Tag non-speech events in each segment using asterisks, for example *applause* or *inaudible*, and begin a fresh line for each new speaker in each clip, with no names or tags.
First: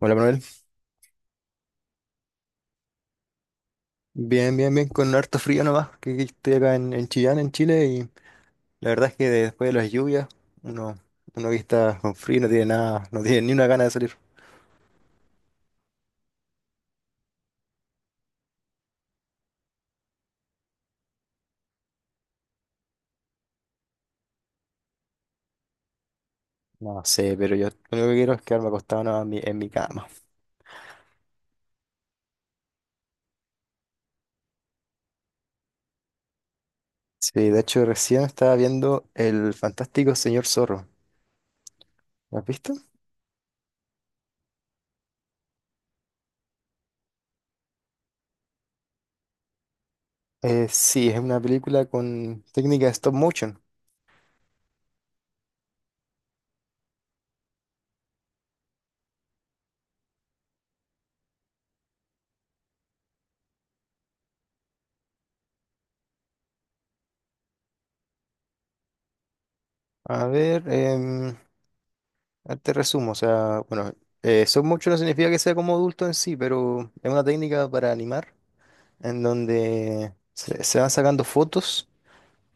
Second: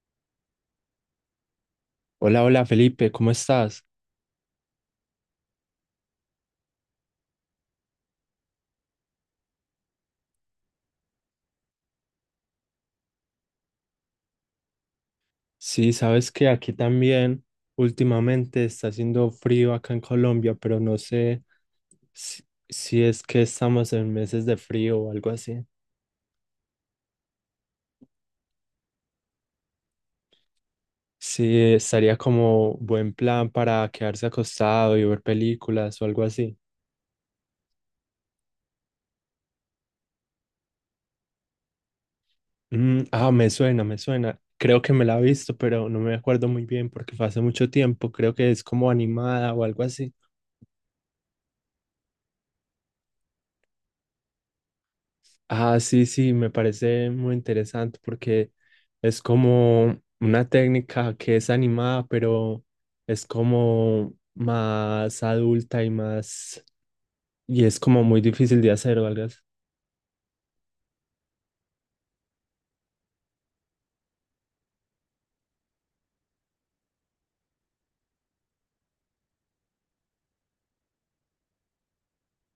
Hola Manuel,
Hola, hola Felipe, ¿cómo estás?
bien, bien, bien, con harto frío nomás, que estoy acá en Chillán, en Chile, y la verdad es que después de las lluvias, uno, uno que está con frío no tiene nada, no tiene ni una gana de salir.
Sí, sabes que aquí también últimamente está haciendo frío acá en Colombia, pero no sé si, si es que estamos en meses de frío o algo así.
No sé, pero yo lo único que quiero es quedarme acostado nomás en mi cama.
Sí, estaría como buen plan para quedarse acostado y ver películas o algo así.
Sí, de hecho recién estaba viendo El Fantástico Señor Zorro. ¿Lo has visto?
Mm, ah, me suena, me suena. Creo que me la he visto, pero no me acuerdo muy bien porque fue hace mucho tiempo. Creo que es como animada o algo así.
Sí, es una película con técnica de stop motion.
Ah, sí, sí, me parece muy interesante porque es como una técnica que es animada, pero es como más adulta y más, y es como muy difícil de hacer, ¿verdad?
A ver, te resumo, o sea, bueno, stop motion no significa que sea como adulto en sí, pero es una técnica para animar en donde se van sacando fotos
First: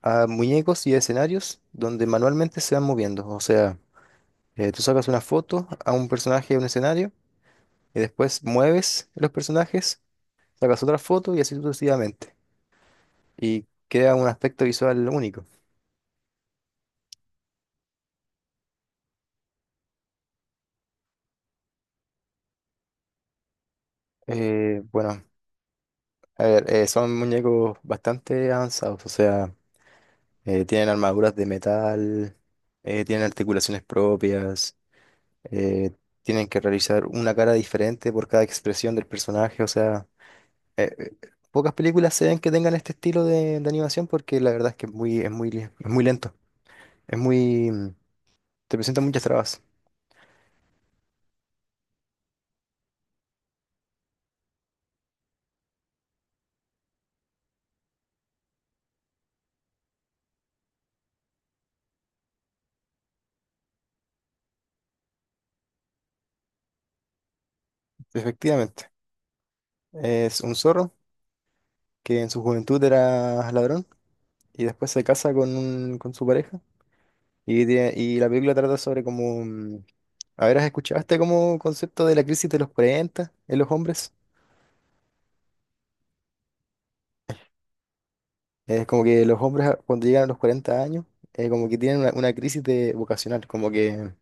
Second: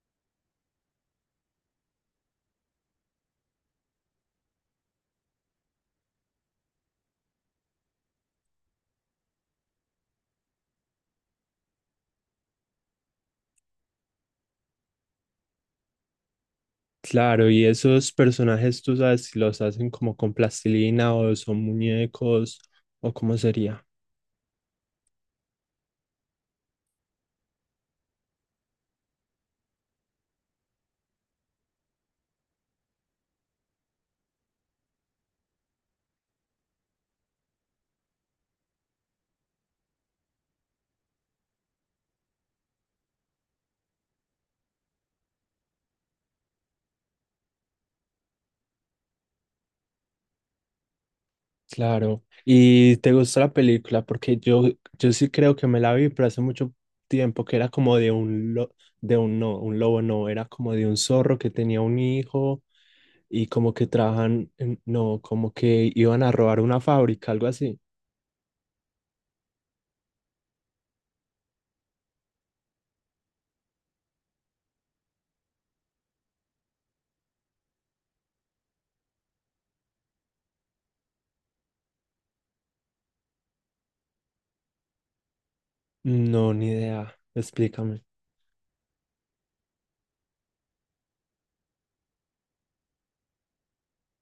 a muñecos y a escenarios donde manualmente se van moviendo. O sea, tú sacas una foto a un personaje de un escenario y después mueves los personajes, sacas otra foto y así sucesivamente. Y queda un aspecto visual único.
Claro, y esos personajes, tú sabes si los hacen como con plastilina o son muñecos o cómo sería.
Bueno, a ver, son muñecos bastante avanzados, o sea, tienen armaduras de metal, tienen articulaciones propias. eh, tienen que realizar una cara diferente por cada expresión del personaje, o sea, eh, eh, pocas películas se ven que tengan este estilo de animación porque la verdad es que es es muy lento, es muy, te presenta muchas trabas,
Claro. ¿Y te gustó la película? Porque yo sí creo que me la vi, pero hace mucho tiempo que era como de un lobo no, era como de un zorro que tenía un hijo y como que no, como que iban a robar una fábrica, algo así.
efectivamente. Es un zorro que en su juventud era ladrón y después se casa con su pareja y, y la película trata sobre como... a ver, ¿has escuchado este como concepto de la crisis de los 40 en los hombres?
No, ni idea. Explícame.
Es como que los hombres cuando llegan a los 40 años, como que tienen una crisis de vocacional, como que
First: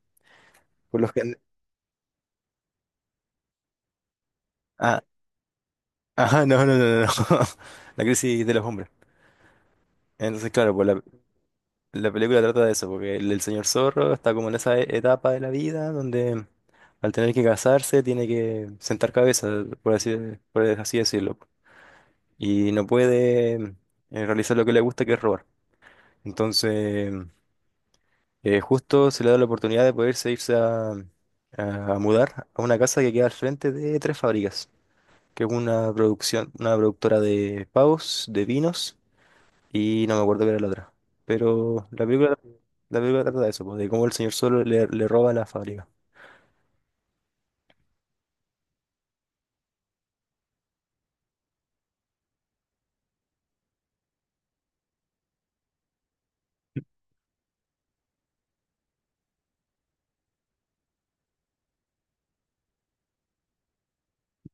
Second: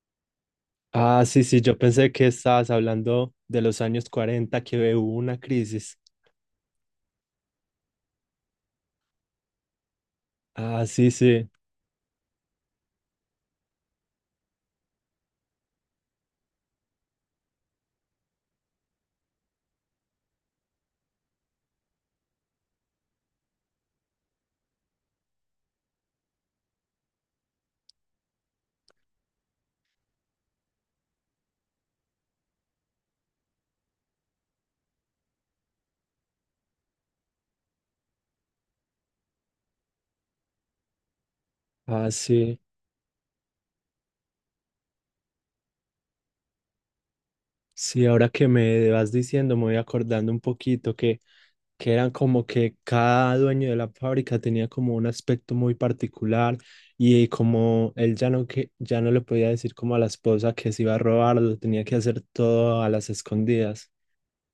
por los
Ah,
que...
sí, sí, yo pensé que estabas hablando de los años 40 que
Ah,
hubo una crisis.
ajá, no, no, no, no, no. *laughs* La crisis de los hombres. Entonces, claro,
Ah, sí, sí.
la película trata de eso, porque el señor zorro está como en esa etapa de la vida donde al tener que casarse tiene que sentar cabeza, por así, por así decirlo, y no puede realizar lo que le gusta, que es robar. Entonces... justo se le da la oportunidad de poderse irse a mudar a una casa que queda al frente de Tres Fábricas, que es una producción, una productora de pavos, de vinos y no me acuerdo qué era la otra. Pero
Ah, sí.
la película trata de eso, pues, de cómo el señor solo le roba la fábrica. *laughs*
Sí, ahora que me vas diciendo, me voy acordando un poquito que eran como que cada dueño de la fábrica tenía como un aspecto muy particular y como él ya no, que, ya no le podía decir como a la esposa que se iba a robar, lo tenía que hacer todo a las escondidas.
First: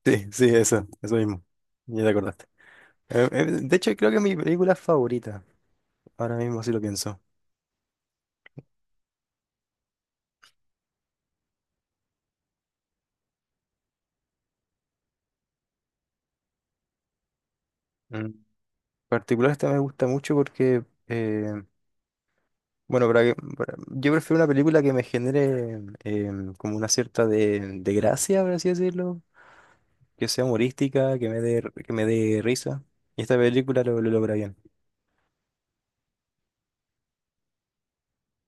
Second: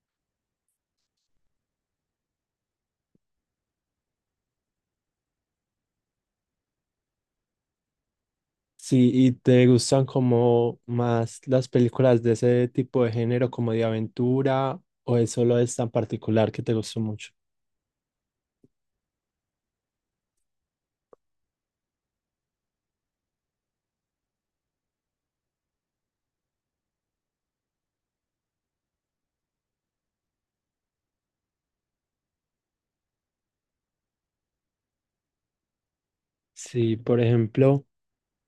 Sí, sí, eso mismo. Ya te acordaste. De hecho, creo que es mi película favorita, ahora mismo si lo pienso.
Sí, ¿y te gustan como más las películas de ese tipo de género, como de aventura, o es solo esta en particular que te gustó mucho?
En particular esta me gusta mucho porque bueno, yo prefiero una película que me genere como una cierta de gracia, por así decirlo, que sea humorística, que me que me dé risa. Y esta película lo logra bien.
Sí, por ejemplo,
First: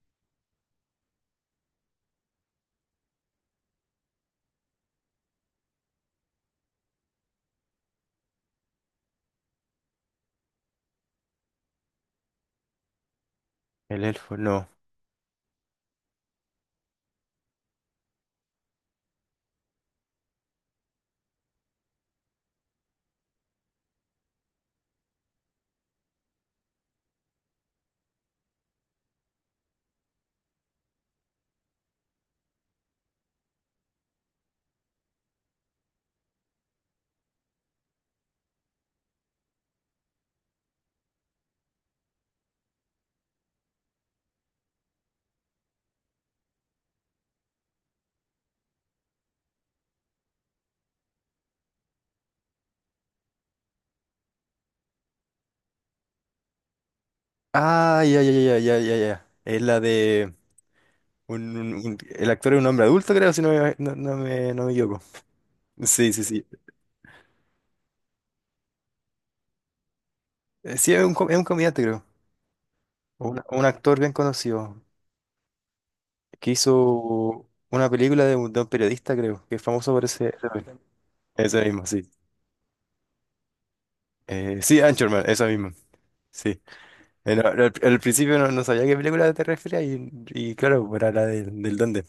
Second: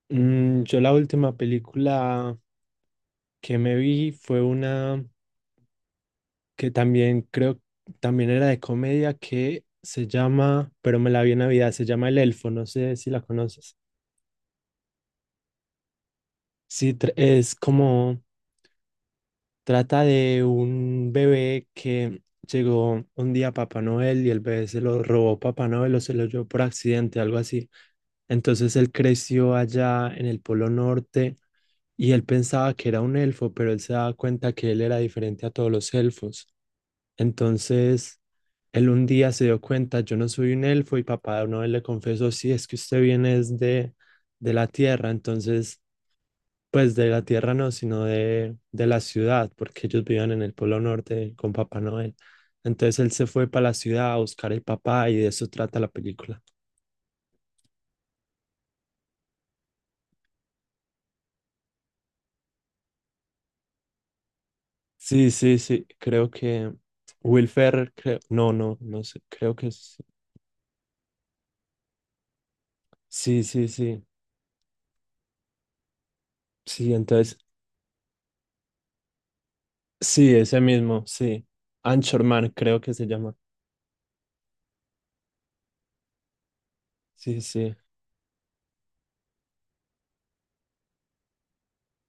yo la última película que me vi fue una que también era de comedia, que se llama, pero me la vi en Navidad, se llama El Elfo, no sé si la conoces.
El elfo, no.
Sí, es como trata de un bebé que llegó un día a Papá Noel y el bebé se lo robó Papá Noel o se lo llevó por accidente, algo así. Entonces él creció allá en el Polo Norte y él pensaba que era un elfo, pero él se daba cuenta que él era diferente a todos los elfos. Entonces él un día se dio cuenta, yo no soy un elfo y Papá Noel le confesó, sí, es que usted viene es de la tierra, entonces, pues de la tierra no, sino de la ciudad, porque ellos vivían en el Polo Norte con Papá Noel. Entonces él se fue para la ciudad a buscar el papá y de eso trata la película.
Ah, ya, ya, ya, ya, ya, ya. Es la de el actor es un hombre adulto, creo, si no me equivoco.
Sí, sí, sí,
Sí, sí,
creo
sí.
que Will Ferrell, creo, no, no, no sé, creo que
Sí, es es un comediante, creo.
sí,
Un
sí,
actor
sí,
bien conocido que
sí, entonces,
hizo una película de de un periodista, creo, que es famoso por
sí, ese mismo, sí,
ese mismo, sí.
Anchorman creo que se llama,
Sí, Anchorman, esa misma. Sí.
sí,
No,
sí.
al principio no, no sabía a qué película te referías y claro, era del duende.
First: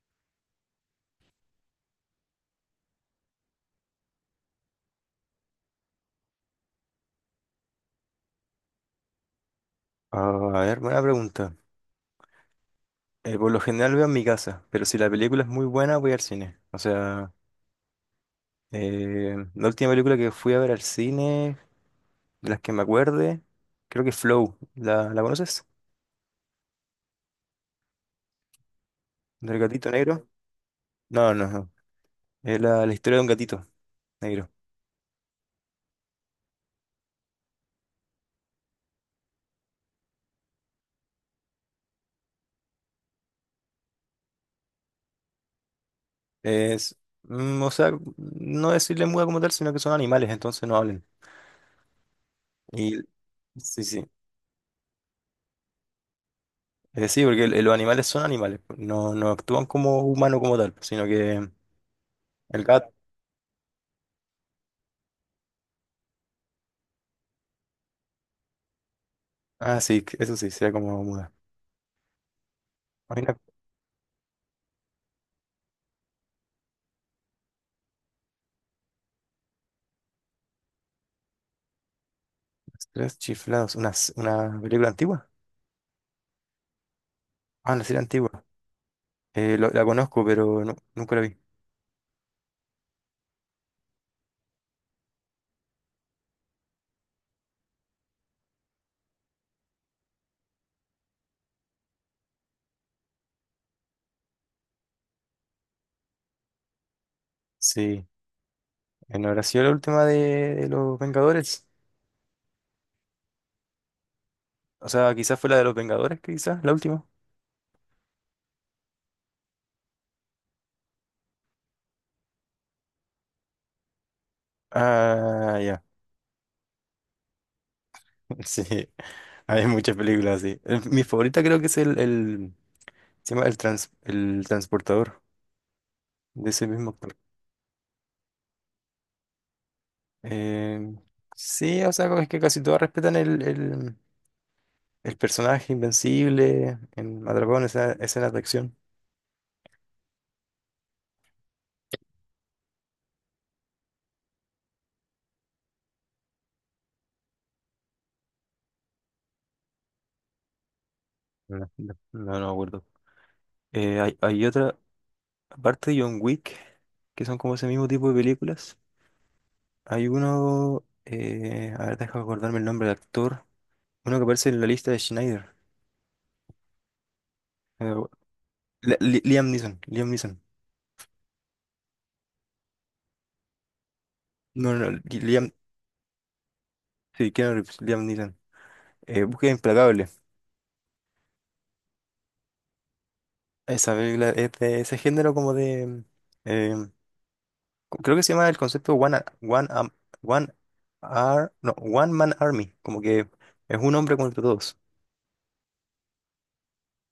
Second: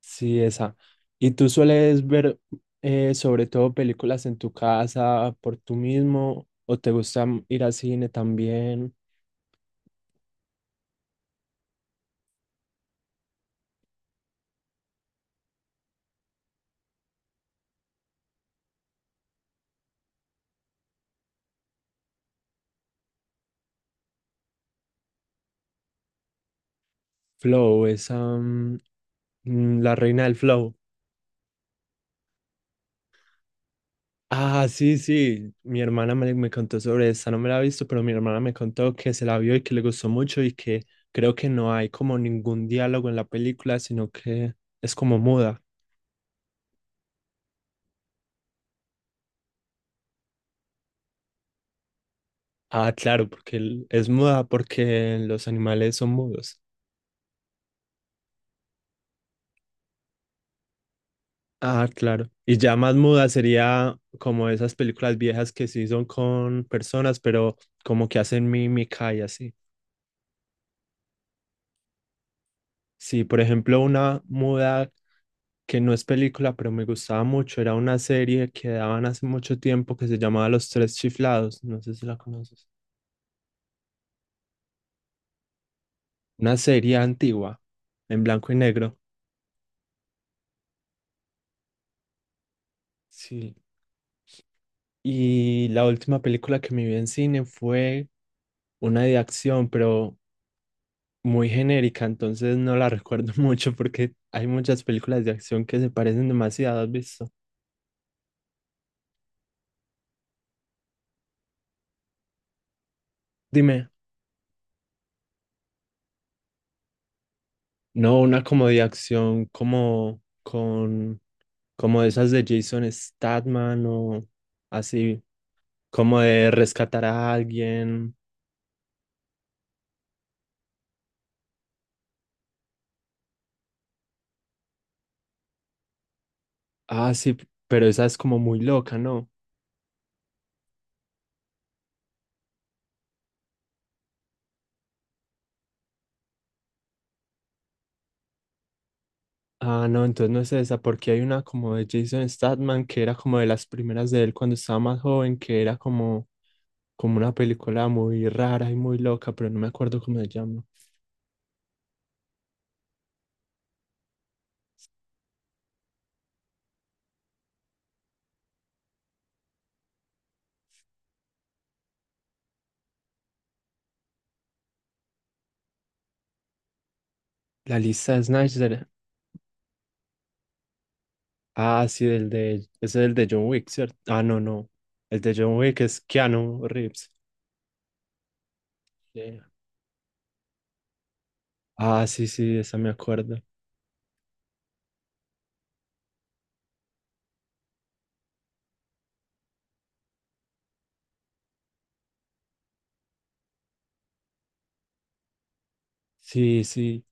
Sí, esa. ¿Y tú sueles ver sobre todo películas en tu casa por tú mismo o te gusta ir al cine también?
Ah, a ver, buena pregunta. Por lo general veo en mi casa, pero si la película es muy buena, voy al cine. O sea, la última película que fui a ver al cine, de las que me acuerde, creo que es Flow. La conoces?
Flow, esa,
¿Del gatito
la reina
negro?
del flow.
No, no, no. Es la historia de un gatito negro.
Ah, sí, sí, mi hermana me, me contó sobre esa, no me la ha visto, pero mi hermana me contó que se la vio y que le gustó mucho y que creo que no hay como ningún diálogo en la película, sino que es como muda.
Es, o sea, no decirle muda como tal, sino que son animales, entonces no hablan.
Ah,
Y
claro, porque
sí, sí.
es muda porque los animales son mudos.
Sí, porque los animales son animales, pues, no, no actúan como humanos como tal, sino que
Ah, claro. Y
el
ya
gato.
más muda sería como esas películas viejas que sí son con personas, pero como que hacen mímica y así.
Ah, sí, eso sí, sería como muda. Hay
Sí,
una
por ejemplo, una muda que no es película, pero me gustaba mucho, era una serie que daban hace mucho tiempo que se llamaba Los Tres Chiflados. No sé si la conoces.
tres chiflados, una película antigua.
Una serie antigua,
Ah, una serie
en
antigua.
blanco y negro.
La conozco, pero nunca la vi.
Sí. Y la última película que me vi en cine fue una de acción, pero muy genérica, entonces no la recuerdo *laughs* mucho porque hay muchas películas de acción que se parecen demasiado, ¿has visto?
Sí. ¿No habrá sido la última de los Vengadores?
Dime,
O sea, quizás fue la de los Vengadores, quizás, la última.
no, una como de acción como con como esas de Jason Statham o así,
Ah, ya.
como de rescatar a alguien.
*laughs* Sí. Hay muchas películas así. Mi favorita creo que es se llama el transportador. De ese mismo
Ah,
actor.
sí, pero esa es como muy loca, ¿no?
Eh, sí, o sea, como es que casi todos respetan el personaje invencible en Madragón, esa escena de acción.
Ah, no, entonces no es esa, porque hay una como de Jason Statham que era como de las primeras de él cuando estaba más joven, que era como como una película muy rara y muy loca, pero no me acuerdo cómo se llama.
No, no, no me acuerdo. Hay otra, aparte de John Wick, que son como ese mismo tipo de películas. Hay uno, a ver, deja acordarme el nombre del actor. Uno que aparece en la lista de Schneider.
La
Eh,
lista de Snyder.
Liam Neeson, Liam Neeson.
Ah, sí, el de, ese es el de John Wick, ¿cierto? Ah, no, no.
No, no, Li-
El de
Liam,
John Wick es Keanu Reeves.
sí, Keanu Reeves, Liam Neeson.
Sí.
Búsqueda Implacable.
Ah, sí, sí, esa me acuerdo.
Esa película es de ese género como de... eh, creo que se llama el concepto One, Ar- One, Am- One, Ar- no, One Man Army. Como que es un hombre contra todos.
Sí, sí.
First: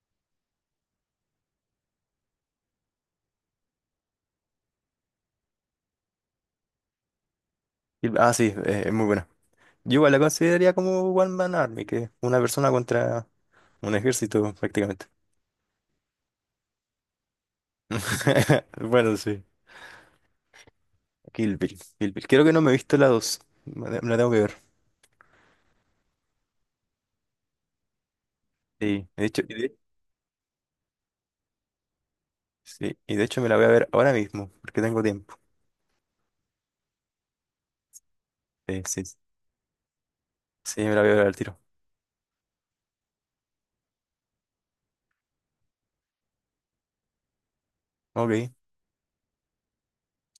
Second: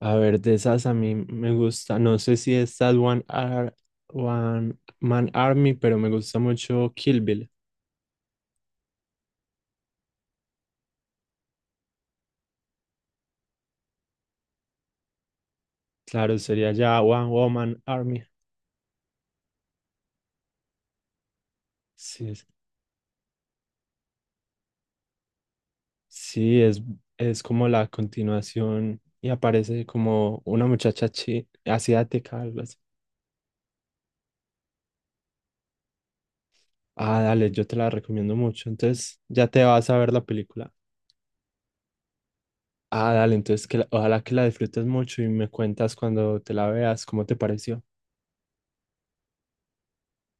A ver, de esas a mí me gusta. No sé si es That One, Ar- One Man Army, pero me gusta mucho Kill Bill.
Ah, sí, es muy buena. Yo igual la consideraría como One Man Army, que es una persona contra un ejército prácticamente.
Claro, sería ya One Woman Army.
*laughs* Bueno, sí. Kill Bill, Kill Bill.
Sí,
Creo
sí.
que no me he visto la dos. Me la tengo que ver.
Sí, es como la continuación
Sí, de
y
hecho,
aparece como una asiática, algo así.
sí, y de hecho me la voy a ver ahora mismo, porque tengo tiempo.
Ah, dale, yo te la recomiendo mucho.
Sí, sí,
Entonces ya te vas a ver la película.
sí, me la voy a ver al tiro.
Ah, dale, entonces que ojalá que la disfrutes mucho y me cuentas cuando te la veas cómo te pareció.
Ok.